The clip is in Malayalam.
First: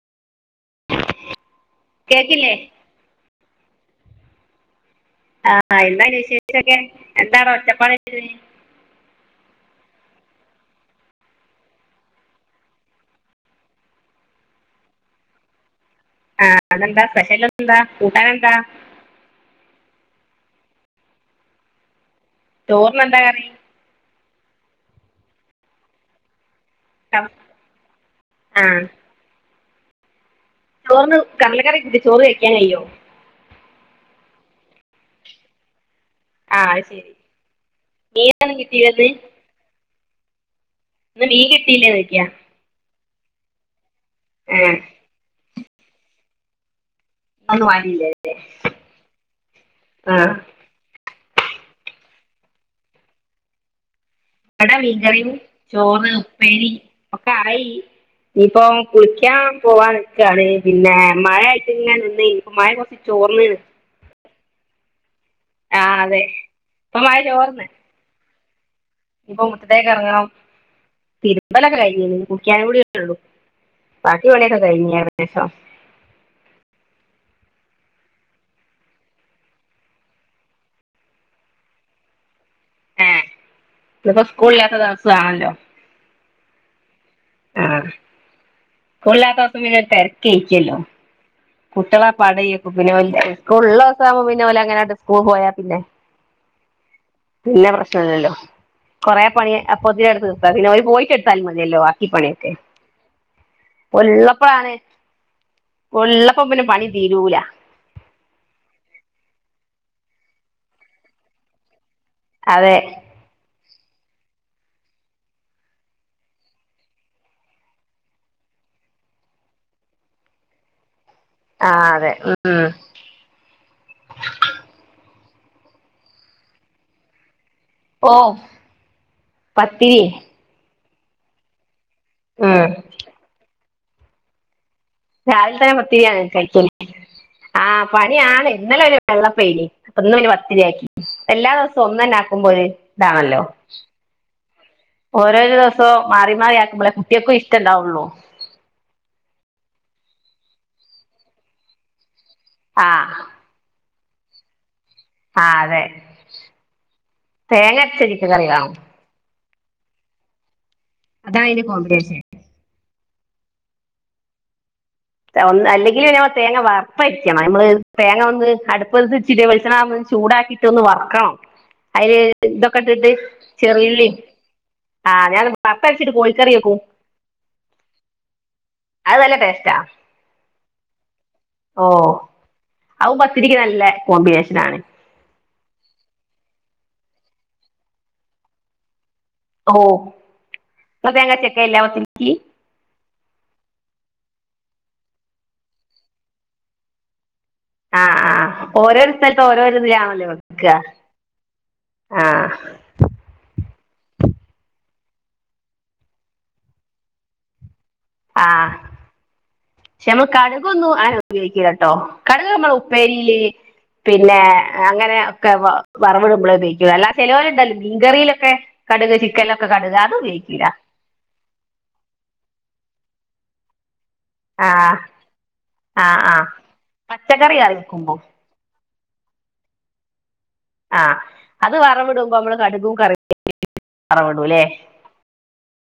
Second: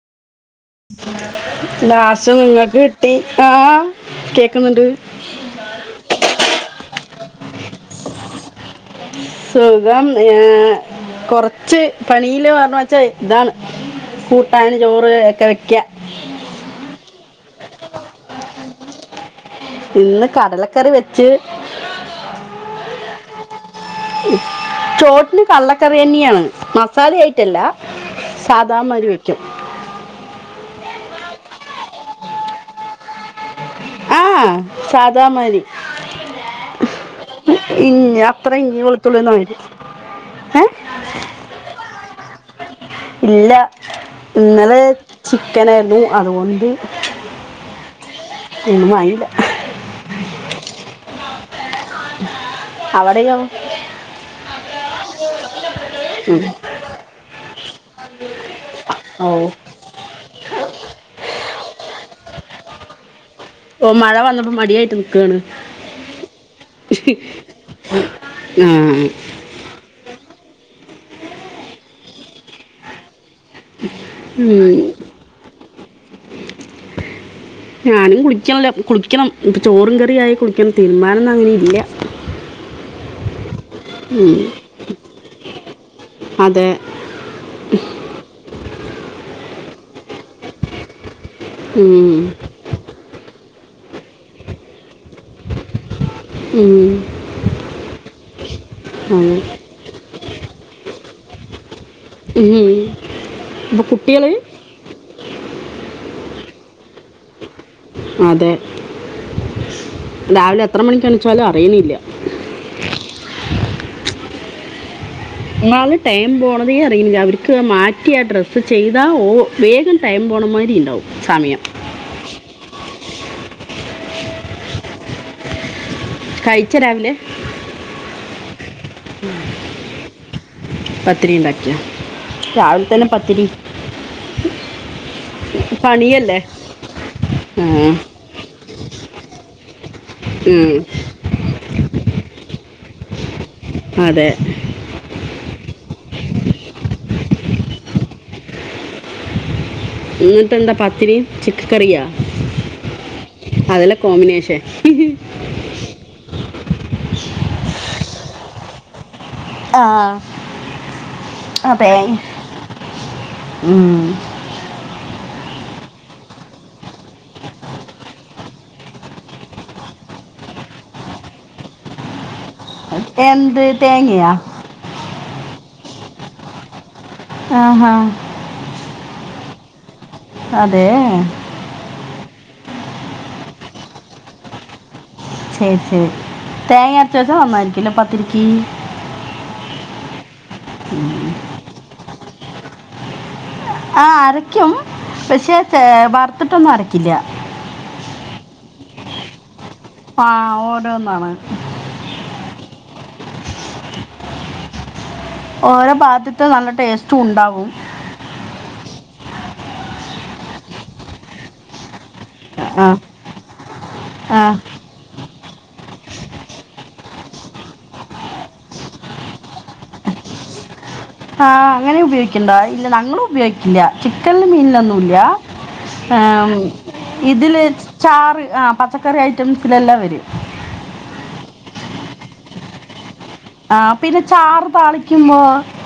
ലാസ്റ്റ് കേക്കില്ലേ നിങ്ങക്ക് കിട്ടി ആഹ് കേക്കുന്നുണ്ട് ആഹ് എന്താ ഇനി വിശേഷൊക്കെ എന്താ ടെ ഒച്ചപ്പാട് [unintelligible] സുഖം ഏ കൊറച്ച് പണിയില് [unintelligible] വച്ചാ ഇതാണ് കൂട്ടാൻ ചോറ് ഒക്കെ വെക്കാ ആഹ് ഇന്നെന്താ സ്പെഷ്യൽ എന്താ കൂട്ടാനെന്താ ഇന്ന് കടലക്കറി വെച്ച് ചോറ് ന് എന്താ കറി ചോറ്റ്ന് കട്ലക്കറി തന്നെയാണ് ആ മസാലയായിട്ടല്ല സാദാമാരി വെക്കും ചോറിന് കടലക്കറി കൂട്ടി ചോറ് കഴിക്കാൻ കയ്യോ ആഹ് സാദാമായ്രി ആ അത് ശരി ഇഞ് അത്ര മീനൊന്നും ഇഞ് കിട്ടിയില്ലെന്ന് കൊളുത്തുള്ളൂ എന്നര് എ ഇന്ന് ലീവ് കിട്ടയില്ലേ യാ ഇല്ല ഇന്നലെ ചിക്കൻയാരിന്നു അതുകൊണ്ട് അന്ന് വാങ്ങിയിട്ടുണ്ടായിരുന്നില്ലേ ഒന്നും ആയില്ല ആ അവിടെയോ അവിടെ മീൻകറിയും ചോറ് ഉപ്പേരി ഒക്കെ ആയി ഇപ്പൊ ഓ കുളിക്കാൻ പോവാൻനിക്കാണ് പിന്നെ മഴ പിന്നെ എന്ത് മഴ കുറഞ്ഞിട്ട് ഓ മഴ വന്നപ്പോ മടിയായിട്ട് [unintelligible] ആഹ അതെ ഇപ്പൊ മഴച്ചോ ർന്ന് ആ ഇപ്പൊ മുറ്റത്തേക്ക് ഇറങ്ങണം തിരുമ്പലൊക്കെ കഴിഞ്ഞു ഇനി കുളിക്കാൻക്കൂടിയുള്ളു ബാക്കി പണിയൊക്കെ ഉം. കഴിഞ്ഞു ഏകദേശം ഞാനും കുളിക്കാണില്ല കുളിക്കണം ഇപ്പം ചോറും കറിയായി കുളിക്കണം തിര്മ്മാൻ ഒന്നും അങ്ങനെ ഇല്ല ഹ ഇതിപ്പോ ഉം. സ്കൂൾളില്ലാത്ത ദിവസമാണല്ലോ അതെ ആ സ്കൂൾയില്ലാത്ത ദിവസം പിന്നെ തെരക്ക് ആയിരിക്കല്ലോ കുട്ടികൾ ഉം. ഒക്കെപ്പാടെ പിന്നെ വലിയാ സ്കൂൾ ഉള്ള ദിവസവുമ്പോ പിന്നെ ഓല് അങ്ങനെ സ്കൂൾ പോയാ പിന്നെ ഉം. പിന്നെ പ്രേശ്നയില്ലല്ലോ കൊറെ അതെ. പണി അപ്പൊത്തിലും തീർക്കും പിന്നെ അവര് പോയിട്ട് എടുത്താലും മതിയല്ലോ പണിയൊക്കെ ഉം. ഇപ്പൊ കുട്ടികള് ഉള്ളപ്പോഴാണ് ഉള്ളപ്പോ അപ്പോപ്പിന്നെ പണി തീരൂല അതെ രാവിലെ എത്ര മണിക്ക് എണിച്ചാലും അറിയണില്ല അതെ എന്നാള് ടൈം പോണതേ അറങ്ങുന്നില്ല അവർക്ക് മാറ്റിയ ആ ഡ്രസ്സ് ചെയ്താൽ ഓ വേഗം ടൈം പോകണമാതിരി ഇണ്ടാവും ആ അതെ ഉം കഴിച്ച രാവിലെ ഓ പത്തിരി പത്തരിണ്ടക്കയാ ഉം രാവിലെ തന്നെ പത്തിരി രാവിൽ തെന്നെ പത്തിരിയാണ് പണിയല്ലേ കഴിക്ക്ന്നെ ആ ആഹ് പണിയാണ് ഇന്നലെ ഒര് വെള്ളപ്പെയിനി അപ്പ ഇന്ന് പിന്നെ ഉം. പത്തിരിയാക്കി എല്ലാ ദിവ്സും ഒന്നെന്നെ ആക്കുമ്പോ ഒര് ഇതാണല്ലോ അതെ ഓരോര ദിവ്സെവും മാറി മാറി ആക്കുമ്പെളെ കുട്ടെക്കും ഇഷ്ടം ഇണ്ടാവൊള്ളു ഇന്നെട്ട് എന്താ പാത്തിരിയും ചിക്ക കറിയാ? ആഹ് അത് അല്ലെ കോമ്പിനേഷൻ ആഹ് അതെ തേങ്ങ അരെച്ച ചിക്കെൻ കറിയോ? ആഹ് അതാ അയ്ന് കോമ്പെഡേഷൻ ഉം ഒ അല്ലെങ്കില് മ്മൾ തേങ്ങ വറ്പ്പരിക്കണം നമ്മള് തേങ്ങ ഒന്ന് അടുപ്പടുത്ത് ചിരി വെളിച്ചണ ചൂടാക്കിട്ട് ഒന്ന് വറക്കണം അയ്ല് ഇതൊ ക്കെട്ടിട്ട് എന്ത് ചെറിഉള്ളിം തേങ്ങയാ ആഹ് ഞാൻ വറ ട്ട് കോഴി കറിയേ ക്കൂ ആഹ് ആഹ് അത് നല്ല പേസ്റ്റാ അതെ ഔ പത്തിരിക്ക് നല്ല കോമ്പിനേഷനാ ണ് ശെരി ശെരി തേങ്ങ അരച്ച വസം നന്നായിരിക്കല്ലോ പത്തിരിക്കി ഒഹ് ഇങ്ങള് തേങ്ങര്ച്ച് വെക്കല്ല പത്തി പി ആഹ് അരക്ക്യും പക്ഷെ വറത്ത്ട്ടൊന്നും അരക്കില്ല ആഹ് ആഹ് ഓരോരു സ്ഥലത്തും ഓരോ ആഹ് ഓരോന്നാണ് ആഹ് ഓരോ ഭാത്ത്ത്തെ നല്ല ടേസ്റ്റു ഉണ്ടാവും ആഹ് പക്ഷെ നമ്മൾ കടുകൊന്നും ആനെ ഉപയോഗിക്കല ട്ടോ കടുക് നമ്മൾ ആ ഉപ്പേരീല് പിന്നെ ആ അങ്ങനെ [unintelligible] വറവ്ടുമ്പളെ പയോഗിക്ക അല്ലാതെ ചെലോല് ഇണ്ടാല് മീൻ കറിയിലൊക്കെ കടുക് ചിക്കനിലൊക്കെ കടുക് അത് ഉപയോഗിക്കില്ല ആഹ് അങ്ങനെ ഉപയോഗിക്ക്ണ്ടോ ഇല്ല ഞങ്ങള് ഉപയോഗിക്കില്ല ചിക്കൻ ആഹ് മീനിലൊന്നും ല്ല ആഹ് ആഹ് ങ് പച്ചക്കറി ഇതില് കറി വെക്കുമ്പോ ചാറ് ആഹ് പ പച്ചക്കറി ഐറ്റംസിനെല്ലാം വരും ആഹ് അത് വറവിടുമ്പോ നമ്മള് കടുകും കറി ആഹ് പിന്നെ ചാറ് താളിക്കുമ്പോ